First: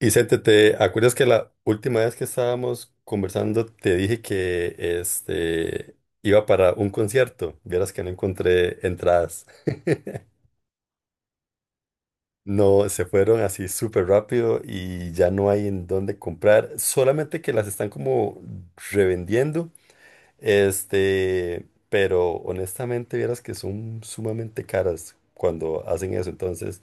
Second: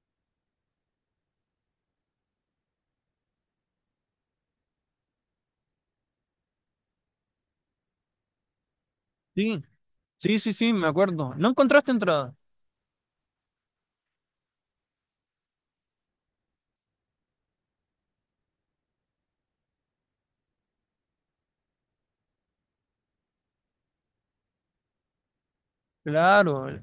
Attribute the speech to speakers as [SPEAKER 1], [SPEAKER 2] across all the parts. [SPEAKER 1] Vicente, ¿te acuerdas que la última vez que estábamos conversando te dije que iba para un concierto? Vieras que no encontré entradas.
[SPEAKER 2] Sí, sí, sí, sí, me acuerdo. ¿No encontraste entrada?
[SPEAKER 1] No, se fueron así súper rápido y ya no hay en dónde comprar. Solamente que las están como revendiendo. Pero honestamente vieras que son sumamente caras cuando hacen eso.
[SPEAKER 2] Claro,
[SPEAKER 1] Entonces,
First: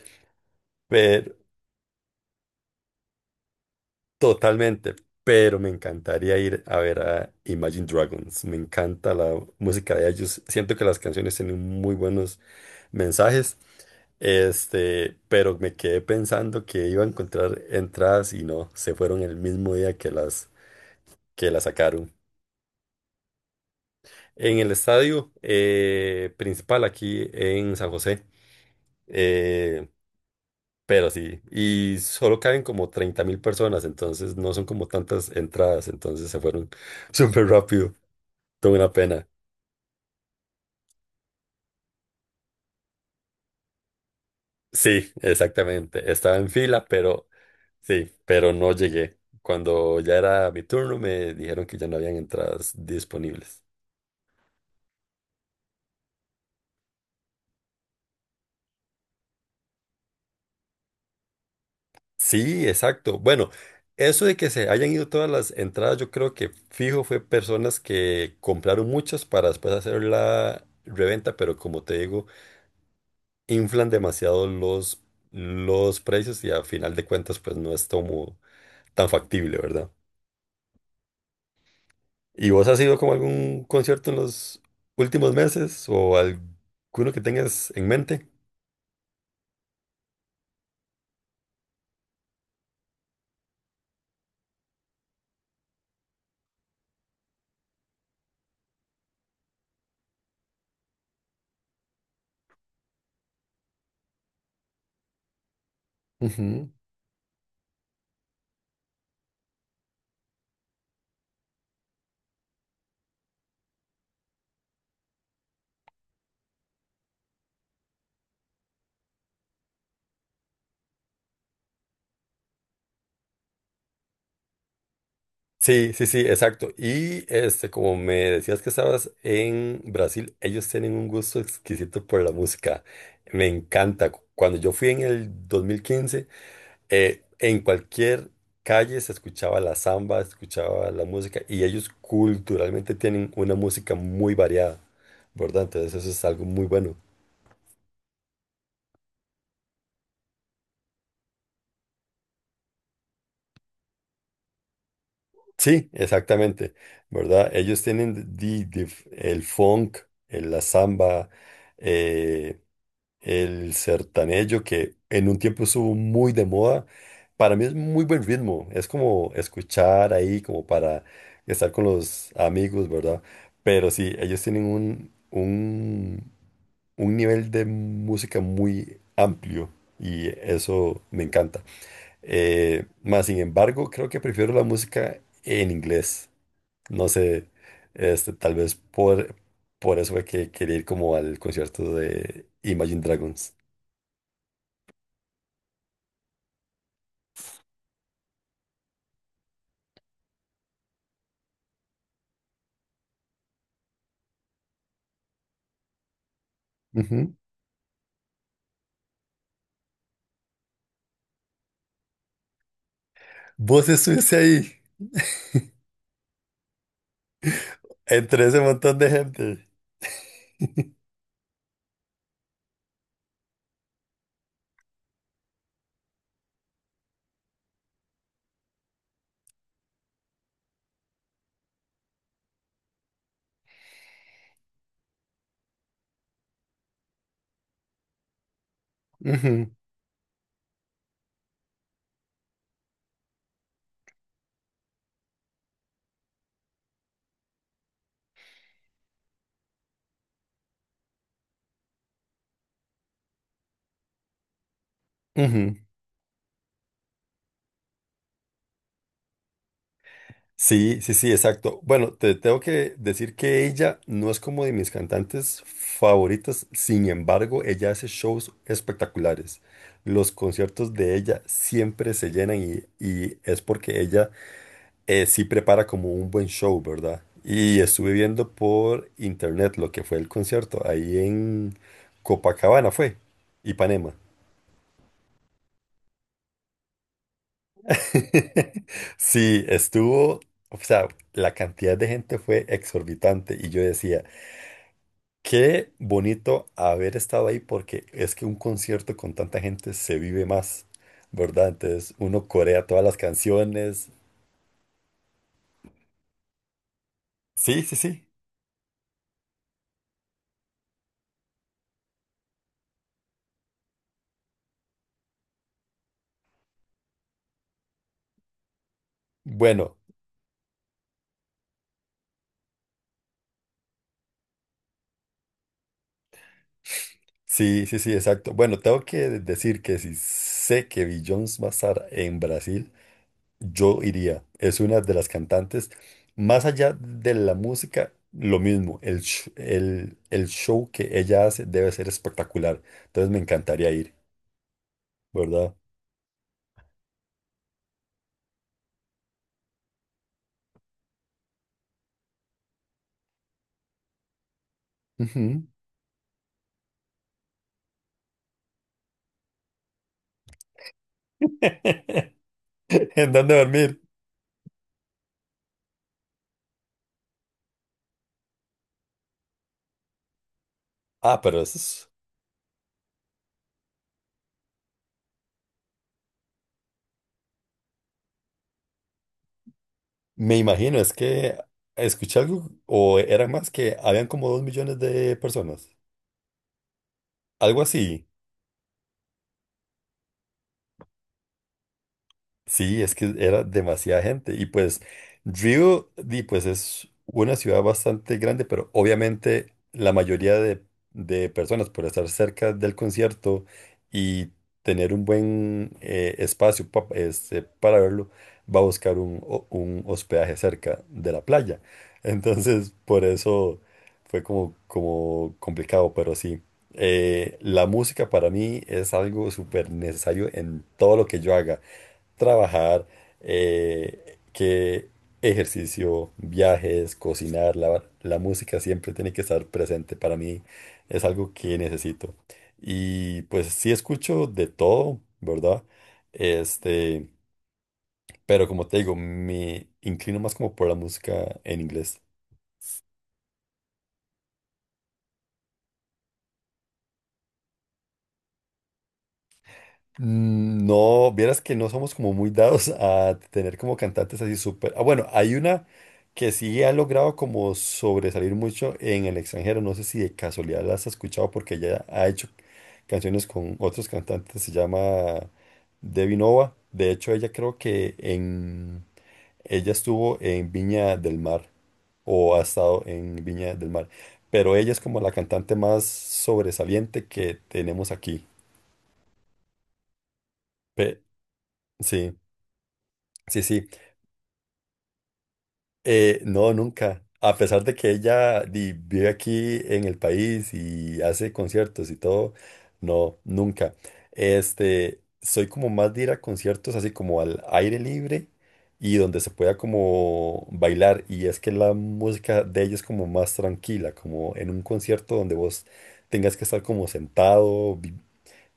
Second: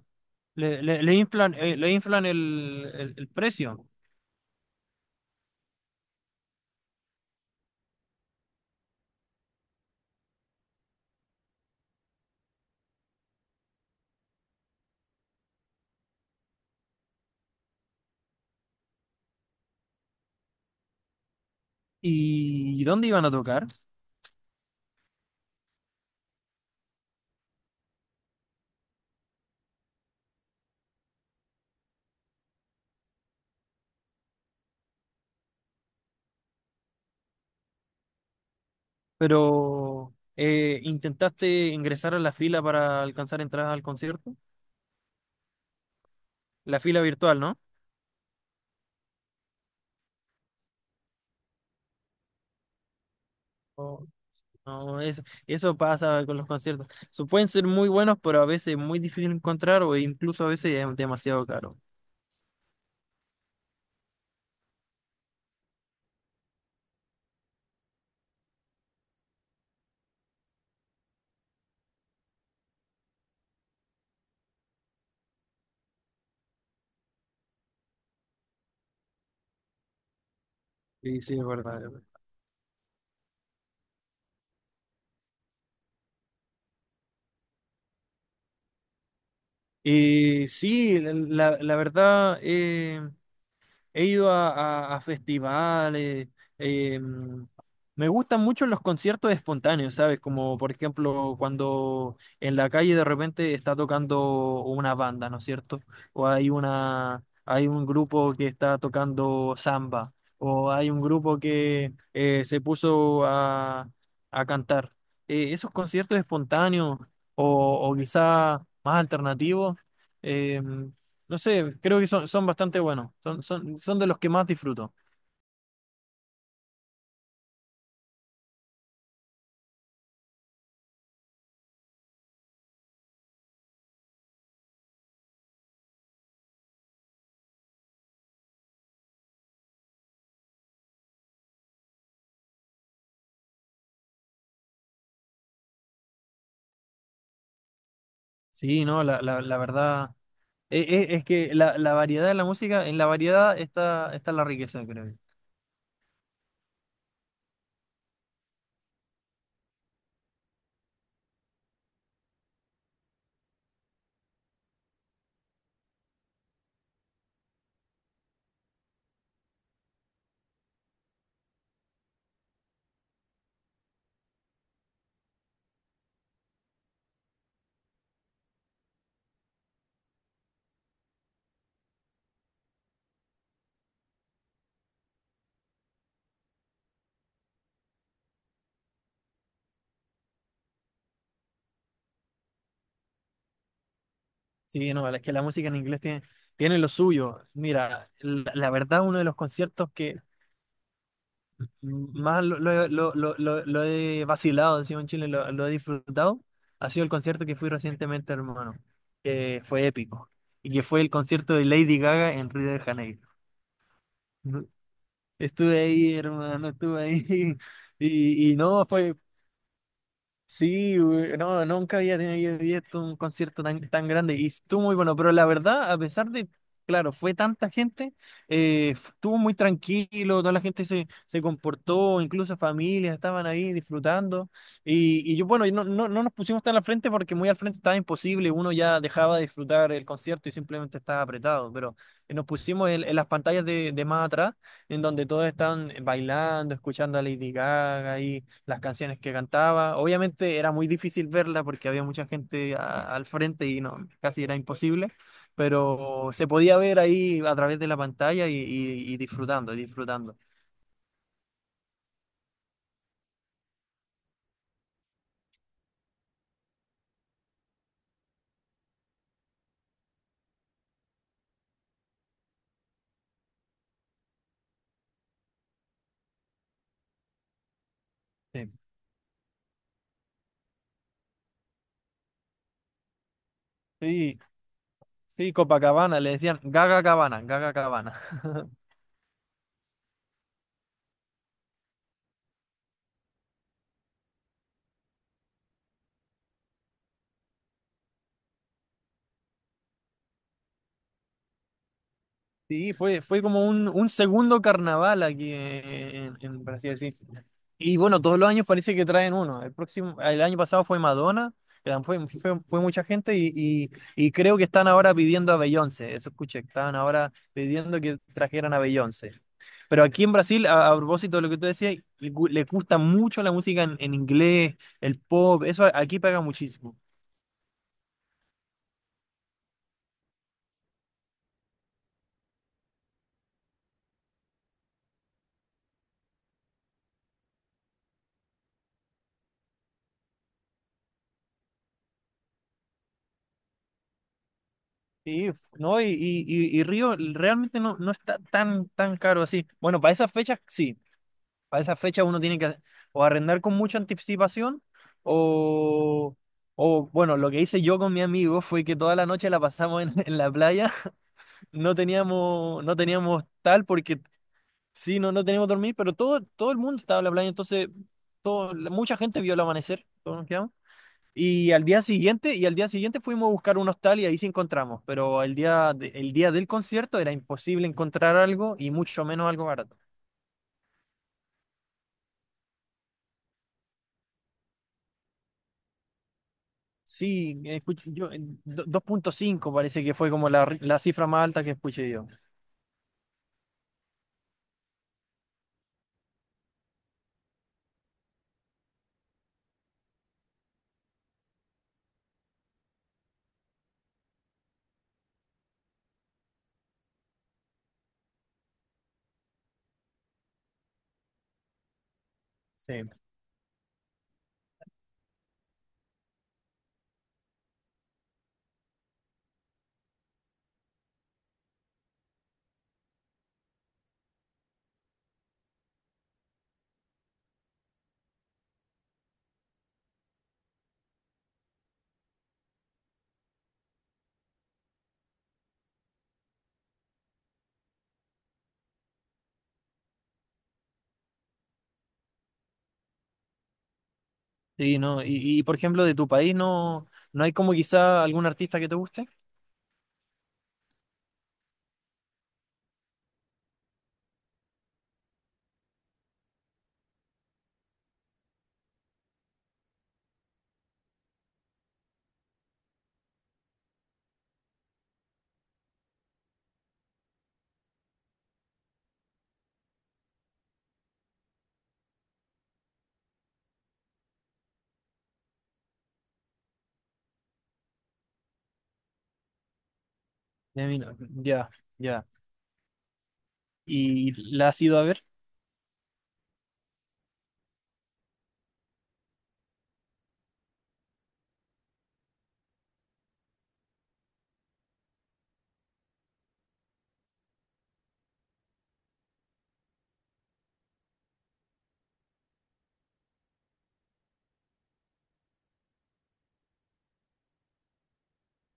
[SPEAKER 2] le inflan, le inflan el precio.
[SPEAKER 1] totalmente, pero me encantaría ir a ver a Imagine Dragons. Me encanta la música de ellos. Siento que las canciones tienen muy buenos mensajes. Pero me quedé pensando que iba a encontrar entradas y no, se fueron el mismo día que las sacaron.
[SPEAKER 2] ¿Y dónde iban a tocar?
[SPEAKER 1] En el estadio principal aquí en San José, eh, pero sí, y solo caben como 30.000 personas, entonces no son como tantas entradas, entonces se fueron súper rápido. Tuve una pena.
[SPEAKER 2] Pero intentaste ingresar a la fila para alcanzar entradas al concierto.
[SPEAKER 1] Sí, exactamente. Estaba en
[SPEAKER 2] La
[SPEAKER 1] fila,
[SPEAKER 2] fila
[SPEAKER 1] pero
[SPEAKER 2] virtual, ¿no?
[SPEAKER 1] sí, pero no llegué. Cuando ya era mi turno, me dijeron que ya no habían entradas disponibles.
[SPEAKER 2] Oh, no, eso pasa con los conciertos. So, pueden ser muy buenos, pero a veces muy difícil encontrar o incluso a veces es demasiado caro.
[SPEAKER 1] Sí, exacto. Bueno, eso de que se hayan ido todas las entradas, yo creo que fijo fue personas que compraron muchas para después hacer la reventa, pero como te digo, inflan demasiado los precios y al final de cuentas, pues no es como tan factible, ¿verdad?
[SPEAKER 2] Sí, sí, es verdad. Es verdad.
[SPEAKER 1] ¿Y vos has ido como a algún concierto en los últimos meses o alguno que tengas en mente?
[SPEAKER 2] Y sí, la verdad, he ido a, a festivales. em, Me gustan mucho los conciertos espontáneos, ¿sabes? Como por ejemplo cuando en la calle de repente está tocando una banda, ¿no es cierto? O
[SPEAKER 1] Ujú.
[SPEAKER 2] hay un grupo que está tocando samba, o hay un grupo que se puso a cantar. Esos conciertos espontáneos o quizá más alternativos. em, no sé, creo que son bastante buenos. Son de los que más disfruto.
[SPEAKER 1] Sí, sí, sí, exacto. Y como me decías que estabas en Brasil, ellos tienen un gusto exquisito por la música. Me encanta. Cuando yo fui en el 2015, en cualquier calle se escuchaba la samba, se escuchaba la música y ellos culturalmente tienen una música muy variada, ¿verdad? Entonces eso es algo muy bueno.
[SPEAKER 2] Sí, no, la verdad. Es que la variedad de la música, en la variedad está la riqueza, creo yo.
[SPEAKER 1] Sí, exactamente, ¿verdad? Ellos tienen el funk, la samba, eh, el sertanejo, que en un tiempo estuvo muy de moda. Para mí es muy buen ritmo, es como escuchar ahí, como para estar con los amigos, ¿verdad? Pero sí, ellos tienen un nivel de música muy amplio y eso me encanta. Más sin embargo, creo que prefiero la música en inglés. No sé, tal vez por eso fue que quería ir como al concierto de Imagine Dragons.
[SPEAKER 2] Sí, no, es que la música en inglés tiene lo suyo. Mira, la verdad, uno de los conciertos que más lo he vacilado, decimos en Chile, lo he disfrutado, ha sido el
[SPEAKER 1] Ujú.
[SPEAKER 2] concierto que fui recientemente, hermano. Que fue épico. Y que fue el concierto de Lady Gaga en Río de Janeiro.
[SPEAKER 1] Vos estuviste ahí,
[SPEAKER 2] Estuve ahí, hermano, estuve ahí.
[SPEAKER 1] entre
[SPEAKER 2] Y, y
[SPEAKER 1] ese
[SPEAKER 2] no,
[SPEAKER 1] montón de
[SPEAKER 2] fue,
[SPEAKER 1] gente.
[SPEAKER 2] sí, güey, no, nunca había tenido visto un concierto tan grande y estuvo muy bueno, pero la verdad, a pesar de, claro, fue tanta gente, estuvo muy tranquilo, toda la gente se comportó, incluso familias estaban ahí disfrutando y yo, bueno, y no, no nos pusimos tan al frente porque muy al frente estaba imposible, uno ya dejaba de
[SPEAKER 1] Ujú,
[SPEAKER 2] disfrutar el concierto y simplemente estaba apretado, pero nos pusimos en las pantallas de más atrás, en donde todos están bailando, escuchando a Lady Gaga las canciones que cantaba. Obviamente era muy difícil verla porque había mucha gente al frente y no, casi era imposible,
[SPEAKER 1] ujú.
[SPEAKER 2] pero se podía ver ahí a través de la pantalla y, y disfrutando, y disfrutando.
[SPEAKER 1] Sí, sí, sí, exacto. Bueno, te tengo que decir que ella no es como de mis cantantes favoritas, sin embargo, ella hace shows espectaculares. Los conciertos de ella siempre se llenan y es porque ella sí prepara como un buen show, ¿verdad? Y estuve viendo
[SPEAKER 2] Sí.
[SPEAKER 1] por internet lo que fue el concierto ahí en Copacabana, fue, Ipanema.
[SPEAKER 2] Sí, sí, Copacabana, le decían Gaga Cabana, Gaga Cabana.
[SPEAKER 1] Sí, estuvo, o sea, la cantidad de gente fue exorbitante y yo decía, qué bonito haber estado ahí porque es que un concierto con tanta gente se vive más, ¿verdad? Entonces uno corea
[SPEAKER 2] Sí,
[SPEAKER 1] todas las
[SPEAKER 2] fue como
[SPEAKER 1] canciones.
[SPEAKER 2] un segundo carnaval aquí por así decir.
[SPEAKER 1] Sí, sí,
[SPEAKER 2] Y bueno,
[SPEAKER 1] sí.
[SPEAKER 2] todos los años parece que traen uno. El próximo, el año pasado fue Madonna, que fue mucha gente y creo que están ahora pidiendo a Beyoncé. Eso escuché, estaban ahora pidiendo que trajeran a Beyoncé.
[SPEAKER 1] Bueno,
[SPEAKER 2] Pero aquí en Brasil, a propósito de lo que tú decías, le gusta mucho la música en inglés, el pop, eso aquí pega muchísimo.
[SPEAKER 1] sí, sí, sí, exacto. Bueno, tengo que decir que si sé que Beyoncé va a estar en Brasil, yo iría. Es una de las cantantes, más allá de la música, lo mismo. El, el show que ella hace debe ser espectacular. Entonces me encantaría ir,
[SPEAKER 2] Sí,
[SPEAKER 1] ¿verdad?
[SPEAKER 2] no, y Río realmente no, no está tan, tan caro así. Bueno, para esas fechas sí, para esas fechas uno tiene que o arrendar con mucha anticipación
[SPEAKER 1] Ujú.
[SPEAKER 2] o, o bueno, lo que hice yo con mi amigo fue que toda la noche la pasamos en, en la playa, no teníamos, no
[SPEAKER 1] ¿En
[SPEAKER 2] teníamos
[SPEAKER 1] dónde
[SPEAKER 2] tal
[SPEAKER 1] dormir?
[SPEAKER 2] porque sí, no, no teníamos dormir, pero todo, todo el mundo estaba en la playa, entonces todo, mucha gente vio el amanecer, todos nos quedamos.
[SPEAKER 1] Ah, pero
[SPEAKER 2] Y
[SPEAKER 1] eso
[SPEAKER 2] al día
[SPEAKER 1] es,
[SPEAKER 2] siguiente, y al día siguiente fuimos a buscar un hostal y ahí sí encontramos, pero el día, el día del concierto era imposible encontrar algo y mucho menos algo barato.
[SPEAKER 1] me imagino, es que escuché algo, o eran más que habían como dos millones de personas.
[SPEAKER 2] Sí,
[SPEAKER 1] Algo
[SPEAKER 2] escuché,
[SPEAKER 1] así.
[SPEAKER 2] yo, 2.5 parece que fue como la cifra más alta que escuché yo.
[SPEAKER 1] Sí, es que era demasiada gente. Y pues Río, di, pues es una ciudad bastante grande, pero obviamente la mayoría de personas por estar cerca del concierto y tener un buen espacio para verlo, va a buscar un hospedaje cerca de la playa. Entonces,
[SPEAKER 2] Sí.
[SPEAKER 1] por eso... fue como, como complicado, pero sí. La música para mí es algo súper necesario en todo lo que yo haga. Trabajar, que ejercicio, viajes, cocinar, lavar. La música siempre tiene que estar presente. Para mí es algo que necesito. Y pues sí escucho de todo, ¿verdad? Este, pero como te digo, me inclino más como por la música en inglés.
[SPEAKER 2] Sí, no, y por ejemplo, de tu país no, no hay como quizá algún artista que te guste.
[SPEAKER 1] Mm, no, vieras que no somos como muy dados a tener como cantantes así súper. Ah, bueno, hay una que sí ha logrado como sobresalir mucho en el extranjero. No sé si de casualidad las has escuchado porque ella ha hecho canciones con otros cantantes. Se llama Debbie Nova. De hecho, ella creo que en ella estuvo en Viña del Mar o ha estado en Viña del Mar. Pero ella es como la cantante más sobresaliente que tenemos aquí.
[SPEAKER 2] De mí no.
[SPEAKER 1] Pe-
[SPEAKER 2] Ya, ya.
[SPEAKER 1] sí. Sí, sí.
[SPEAKER 2] ¿Y la has ido a ver?
[SPEAKER 1] No, nunca. A pesar de que ella vive aquí en el país y hace conciertos y todo, no, nunca. Soy como más de ir a conciertos así como al aire libre y donde se pueda como bailar. Y es que la música de ella es como más tranquila, como en un concierto donde vos tengas que estar como sentado,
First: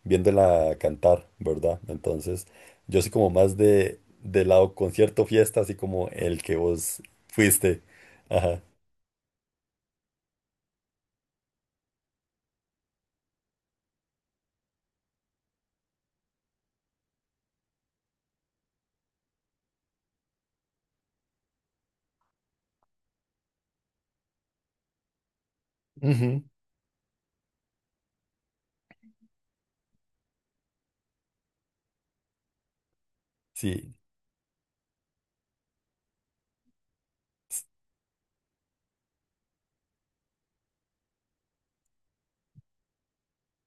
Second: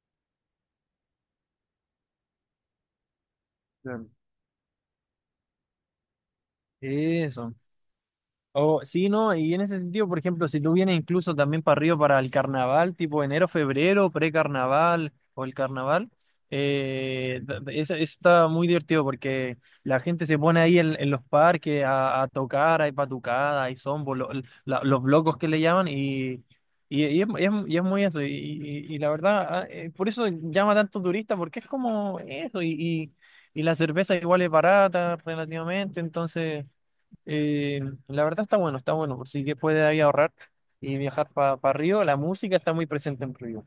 [SPEAKER 1] viéndola cantar, ¿verdad? Entonces, yo soy como más de
[SPEAKER 2] Claro.
[SPEAKER 1] lado concierto, fiesta, así como el que vos
[SPEAKER 2] Eso.
[SPEAKER 1] fuiste. Ajá.
[SPEAKER 2] O, sí, no, y en ese sentido, por ejemplo, si tú vienes incluso también para Río para el carnaval, tipo enero, febrero, precarnaval o el carnaval, eso, eso está muy divertido porque la gente se pone ahí en los parques a tocar, hay patucadas, hay zombo, los locos que le llaman,
[SPEAKER 1] Ujú.
[SPEAKER 2] y, y es muy eso, la verdad, por eso llama tanto turista, porque es como eso, y la
[SPEAKER 1] Sí,
[SPEAKER 2] cerveza igual es barata relativamente, entonces... Eh, la verdad está bueno, por si que puede ahí ahorrar y viajar para Río, la música está muy presente en Río.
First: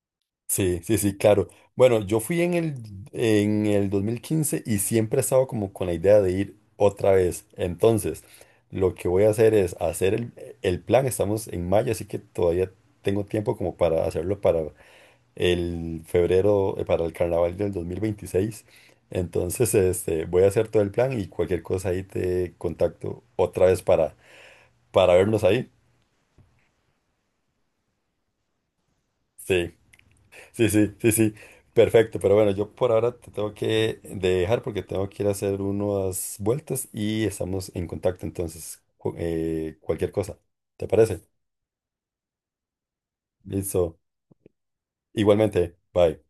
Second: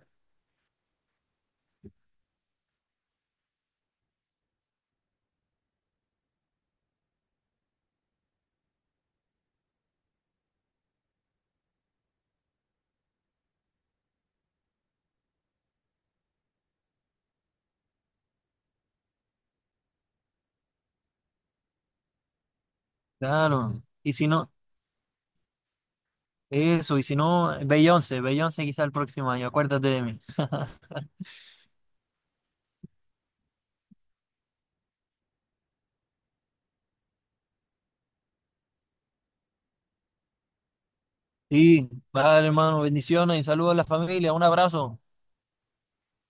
[SPEAKER 1] sí, sí, sí, claro. Bueno, yo fui en el 2015 y siempre he estado como con la idea de ir otra vez. Entonces, lo que voy a hacer es hacer el plan. Estamos en mayo, así que todavía tengo tiempo como para hacerlo para el febrero, para el carnaval del 2026. Entonces, voy a hacer todo el plan y cualquier cosa ahí te contacto otra vez
[SPEAKER 2] Claro. Y si no,
[SPEAKER 1] para vernos ahí.
[SPEAKER 2] eso, y si no, Beyoncé, Beyoncé quizá el próximo año,
[SPEAKER 1] Sí.
[SPEAKER 2] acuérdate de mí.
[SPEAKER 1] Sí, sí, sí, sí. Perfecto, pero bueno, yo por ahora te tengo que dejar porque tengo que ir a hacer unas vueltas y estamos en contacto. Entonces, cualquier cosa, ¿te parece?
[SPEAKER 2] Y vale, hermano, bendiciones y saludos a la
[SPEAKER 1] Listo.
[SPEAKER 2] familia, un abrazo.
[SPEAKER 1] Igualmente, bye.